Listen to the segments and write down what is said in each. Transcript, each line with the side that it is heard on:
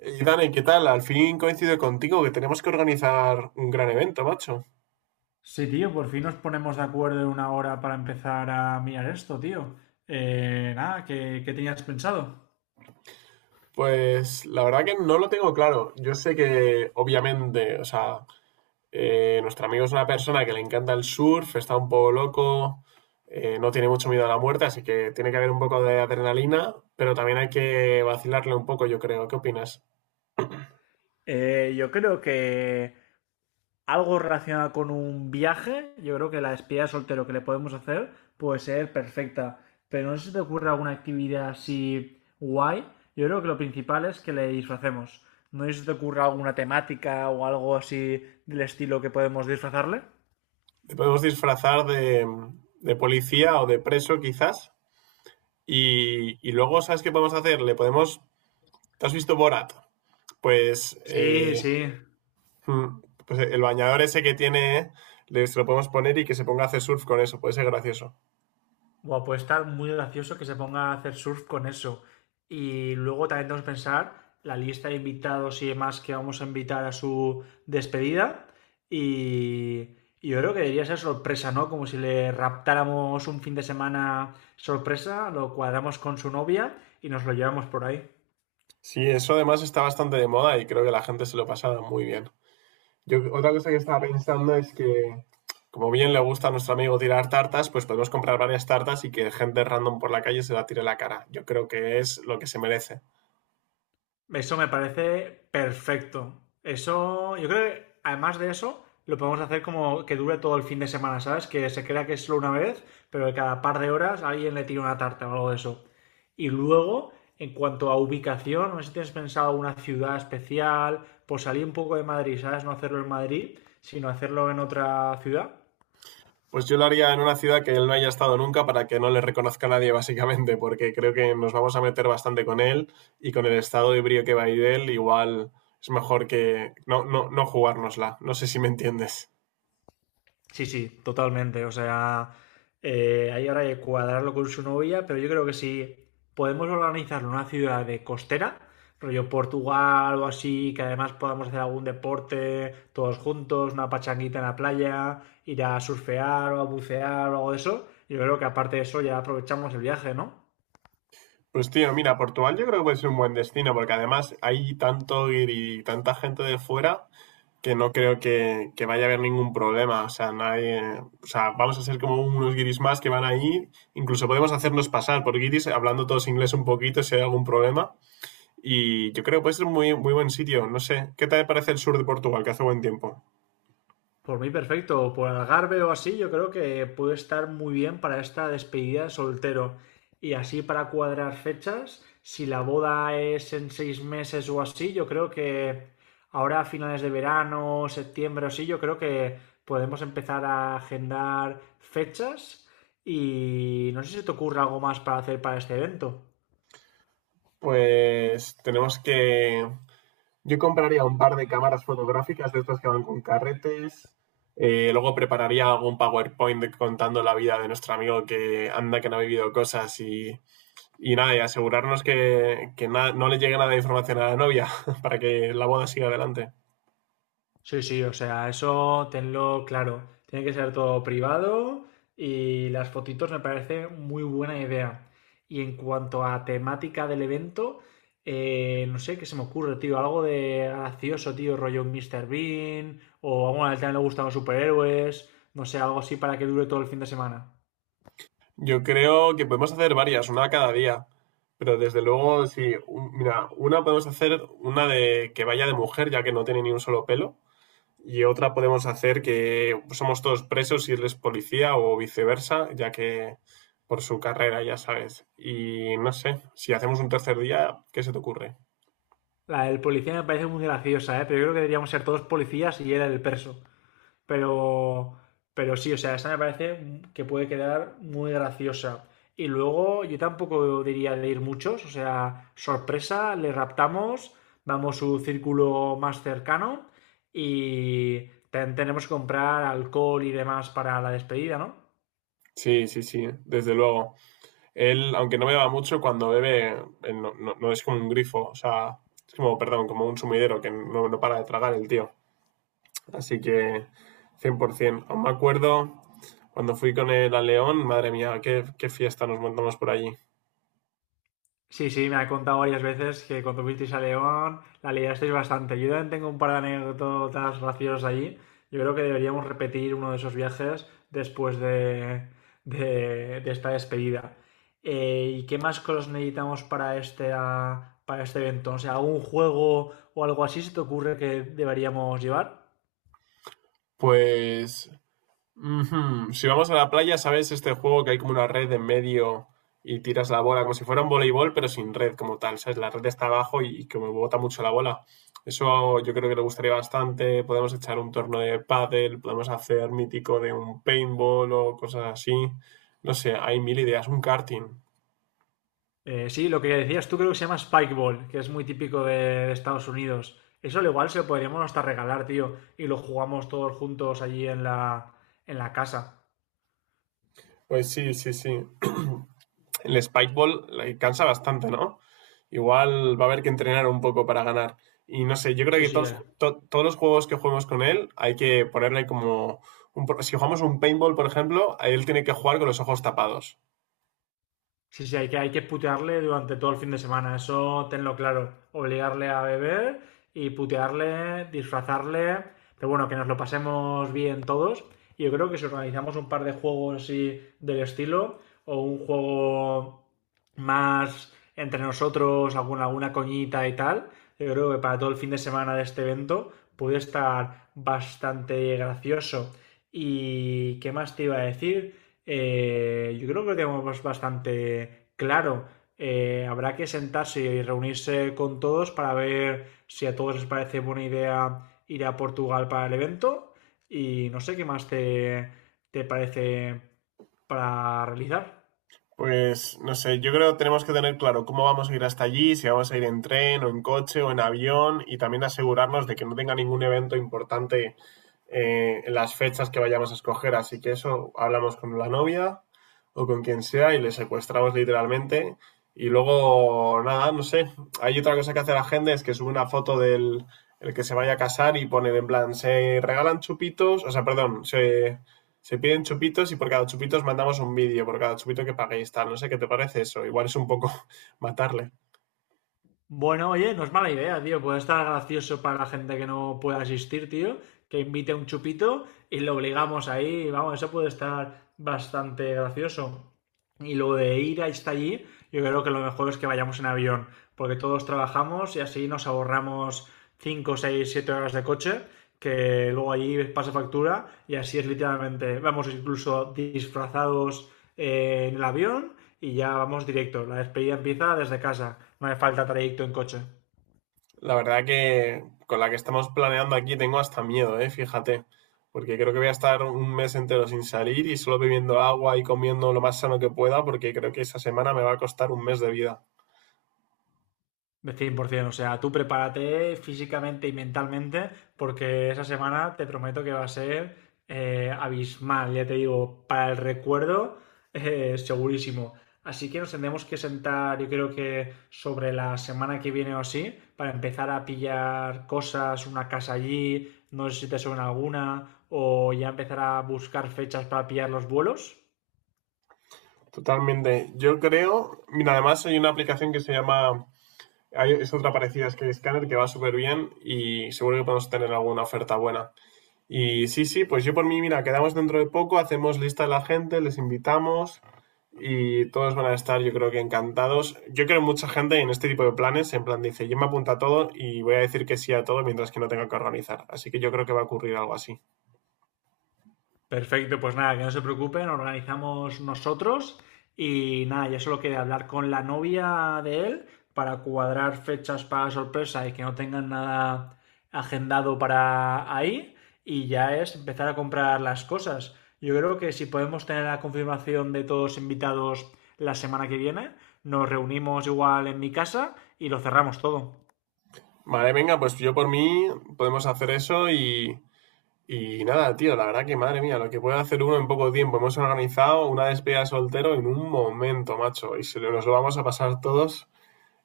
right: Y Dani, ¿qué tal? Al fin coincido contigo que tenemos que organizar un gran evento, macho.
left: Sí, tío, por fin nos ponemos de acuerdo en una hora para empezar a mirar esto, tío. Nada, ¿qué tenías pensado?
right: Pues la verdad que no lo tengo claro. Yo sé que, obviamente, o sea, nuestro amigo es una persona que le encanta el surf, está un poco loco, no tiene mucho miedo a la muerte, así que tiene que haber un poco de adrenalina, pero también hay que vacilarle un poco, yo creo. ¿Qué opinas?
left: Yo creo que algo relacionado con un viaje, yo creo que la despedida de soltero que le podemos hacer puede ser perfecta. Pero no sé si te ocurre alguna actividad así guay. Yo creo que lo principal es que le disfracemos. No sé si te ocurre alguna temática o algo así del estilo que podemos disfrazarle.
right: Te podemos disfrazar de policía o de preso, quizás. Y luego, ¿sabes qué podemos hacer? Le podemos... ¿Te has visto Borat? Pues,
left: Sí, sí.
right: mm, el bañador ese que tiene, se lo podemos poner y que se ponga a hacer surf con eso, puede ser gracioso.
left: Buah, puede estar muy gracioso que se ponga a hacer surf con eso. Y luego también tenemos que pensar la lista de invitados y demás que vamos a invitar a su despedida. Y, y yo creo que debería ser sorpresa, ¿no? Como si le raptáramos un fin de semana sorpresa, lo cuadramos con su novia y nos lo llevamos por ahí.
right: Sí, eso además está bastante de moda y creo que la gente se lo pasa muy bien. Yo otra cosa que estaba pensando es que, como bien le gusta a nuestro amigo tirar tartas, pues podemos comprar varias tartas y que gente random por la calle se la tire en la cara. Yo creo que es lo que se merece.
left: Eso me parece perfecto. Eso, yo creo que además de eso, lo podemos hacer como que dure todo el fin de semana, ¿sabes? Que se crea que es solo una vez, pero que cada par de horas alguien le tira una tarta o algo de eso. Y luego, en cuanto a ubicación, no sé si tienes pensado una ciudad especial, pues salir un poco de Madrid, ¿sabes? No hacerlo en Madrid, sino hacerlo en otra ciudad.
right: Pues yo lo haría en una ciudad que él no haya estado nunca para que no le reconozca a nadie, básicamente, porque creo que nos vamos a meter bastante con él y con el estado de brío que va a ir él, igual es mejor que no, no, no jugárnosla. No sé si me entiendes.
left: Sí, sí, totalmente. O sea, ahí ahora hay que cuadrarlo con su novia, pero yo creo que si podemos organizarlo en una ciudad de costera, rollo Portugal o así, que además podamos hacer algún deporte todos juntos, una pachanguita en la playa, ir a surfear o a bucear o algo de eso, yo creo que aparte de eso ya aprovechamos el viaje, ¿no?
right: Pues tío, mira, Portugal yo creo que puede ser un buen destino, porque además hay tanto ir y tanta gente de fuera que no creo que vaya a haber ningún problema. O sea, nadie, o sea, vamos a ser como unos guiris más que van ahí. Incluso podemos hacernos pasar por guiris hablando todos inglés un poquito si hay algún problema. Y yo creo que puede ser un muy, muy buen sitio. No sé, ¿qué tal te parece el sur de Portugal, que hace buen tiempo?
left: Por mí perfecto, por Algarve o así, yo creo que puede estar muy bien para esta despedida de soltero. Y así para cuadrar fechas, si la boda es en 6 meses o así, yo creo que ahora a finales de verano, septiembre o así, yo creo que podemos empezar a agendar fechas. Y no sé si te ocurre algo más para hacer para este evento.
right: Pues tenemos que... Yo compraría un par de cámaras fotográficas de estas que van con carretes. Luego prepararía algún PowerPoint contando la vida de nuestro amigo que anda, que no ha vivido cosas y nada, y asegurarnos que no le llegue nada de información a la novia para que la boda siga adelante.
left: Sí, sí, o sea, eso tenlo claro. Tiene que ser todo privado y las fotitos me parece muy buena idea. Y en cuanto a temática del evento, no sé qué se me ocurre, tío. Algo de gracioso, tío, rollo un Mr. Bean o bueno, a él también le gustan los superhéroes. No sé, algo así para que dure todo el fin de semana.
right: Yo creo que podemos hacer varias, una cada día. Pero desde luego, sí, mira, una podemos hacer una de que vaya de mujer, ya que no tiene ni un solo pelo. Y otra podemos hacer que somos todos presos y él es policía o viceversa, ya que por su carrera, ya sabes. Y no sé, si hacemos un tercer día, ¿qué se te ocurre?
left: La del policía me parece muy graciosa, ¿eh? Pero yo creo que deberíamos ser todos policías y él el perso. Pero, pero sí, o sea, esa me parece que puede quedar muy graciosa. Y luego yo tampoco diría de ir muchos, o sea, sorpresa, le raptamos, vamos a su círculo más cercano y tenemos que comprar alcohol y demás para la despedida, ¿no?
right: Sí, sí, sí, desde luego. Él, aunque no beba mucho, cuando bebe, él no, no es como un grifo, o sea, es como, perdón, como un sumidero que no para de tragar el tío. Así que 100%. Aún me acuerdo cuando fui con él a León, madre mía, qué, qué fiesta nos montamos por allí.
left: Sí, sí, me ha contado varias veces que cuando fuisteis a León la liasteis bastante. Yo también tengo un par de anécdotas graciosas allí. Yo creo que deberíamos repetir uno de esos viajes después de esta despedida. ¿Y qué más cosas necesitamos para este evento? O sea, ¿algún juego o algo así se te ocurre que deberíamos llevar?
right: Pues ujú, si vamos a la playa, ¿sabes este juego que hay como una red en medio y tiras la bola como si fuera un voleibol, pero sin red como tal, ¿sabes? La red está abajo y como bota mucho la bola. Eso yo creo que le gustaría bastante. Podemos echar un torneo de pádel, podemos hacer mítico de un paintball o cosas así. No sé, hay mil ideas, un karting.
left: Sí, lo que decías tú creo que se llama Spikeball, que es muy típico de Estados Unidos. Eso al igual se lo podríamos hasta regalar, tío, y lo jugamos todos juntos allí en en la casa.
right: Pues sí, sí, sí. El Spike Ball le cansa bastante, ¿no? Igual va a haber que entrenar un poco para ganar. Y no sé, yo creo
left: Sí,
right: que
left: sí.
right: todos los juegos que juguemos con él hay que ponerle como... si jugamos un paintball, por ejemplo, él tiene que jugar con los ojos tapados.
left: Sí, sí, hay que putearle durante todo el fin de semana, eso tenlo claro. Obligarle a beber y putearle, disfrazarle, pero bueno, que nos lo pasemos bien todos. Y yo creo que si organizamos un par de juegos así del estilo, o un juego más entre nosotros, alguna coñita y tal, yo creo que para todo el fin de semana de este evento puede estar bastante gracioso. ¿Y qué más te iba a decir? Yo creo que lo tenemos bastante claro. Habrá que sentarse y reunirse con todos para ver si a todos les parece buena idea ir a Portugal para el evento y no sé qué más te parece para realizar.
right: Pues no sé, yo creo que tenemos que tener claro cómo vamos a ir hasta allí, si vamos a ir en tren o en coche o en avión y también asegurarnos de que no tenga ningún evento importante en las fechas que vayamos a escoger. Así que eso hablamos con la novia o con quien sea y le secuestramos literalmente. Y luego, nada, no sé, hay otra cosa que hace la gente es que sube una foto del el que se vaya a casar y pone en plan, se regalan chupitos, o sea, perdón, se piden chupitos y por cada chupito os mandamos un vídeo, por cada chupito que paguéis, tal. No sé qué te parece eso. Igual es un poco matarle.
left: Bueno, oye, no es mala idea, tío. Puede estar gracioso para la gente que no pueda asistir, tío. Que invite un chupito y lo obligamos ahí. Vamos, eso puede estar bastante gracioso. Y lo de ir hasta allí, yo creo que lo mejor es que vayamos en avión, porque todos trabajamos y así nos ahorramos 5, 6, 7 horas de coche, que luego allí pasa factura y así es literalmente, vamos incluso disfrazados en el avión y ya vamos directo. La despedida empieza desde casa. No hace falta trayecto en coche.
right: La verdad que con la que estamos planeando aquí tengo hasta miedo, ¿eh? Fíjate. Porque creo que voy a estar un mes entero sin salir y solo bebiendo agua y comiendo lo más sano que pueda, porque creo que esa semana me va a costar un mes de vida.
left: De 100. O sea, tú prepárate físicamente y mentalmente porque esa semana te prometo que va a ser abismal. Ya te digo, para el recuerdo, segurísimo. Así que nos tendremos que sentar, yo creo que sobre la semana que viene o así, para empezar a pillar cosas, una casa allí, no sé si te suena alguna, o ya empezar a buscar fechas para pillar los vuelos.
right: Totalmente. Yo creo, mira, además hay una aplicación que se llama, es otra parecida a Scanner que va súper bien y seguro que podemos tener alguna oferta buena. Y sí, sí, pues yo por mí, mira, quedamos dentro de poco, hacemos lista de la gente, les invitamos y todos van a estar, yo creo que encantados. Yo creo mucha gente en este tipo de planes, en plan dice, yo me apunto a todo y voy a decir que sí a todo mientras que no tenga que organizar. Así que yo creo que va a ocurrir algo así.
left: Perfecto, pues nada, que no se preocupen, organizamos nosotros y nada, ya solo queda hablar con la novia de él para cuadrar fechas para sorpresa y que no tengan nada agendado para ahí y ya es empezar a comprar las cosas. Yo creo que si podemos tener la confirmación de todos invitados la semana que viene, nos reunimos igual en mi casa y lo cerramos todo.
right: Vale, venga, pues yo por mí podemos hacer eso y nada, tío, la verdad que madre mía, lo que puede hacer uno en poco tiempo. Hemos organizado una despedida de soltero en un momento, macho, y nos lo vamos a pasar todos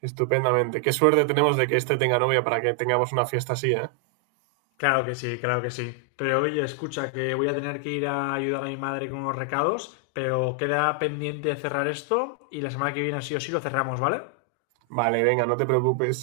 right: estupendamente. Qué suerte tenemos de que este tenga novia para que tengamos una fiesta así, ¿eh?
left: Claro que sí, claro que sí. Pero oye, escucha, que voy a tener que ir a ayudar a mi madre con unos recados, pero queda pendiente cerrar esto y la semana que viene sí o sí lo cerramos, ¿vale?
right: Vale, venga, no te preocupes.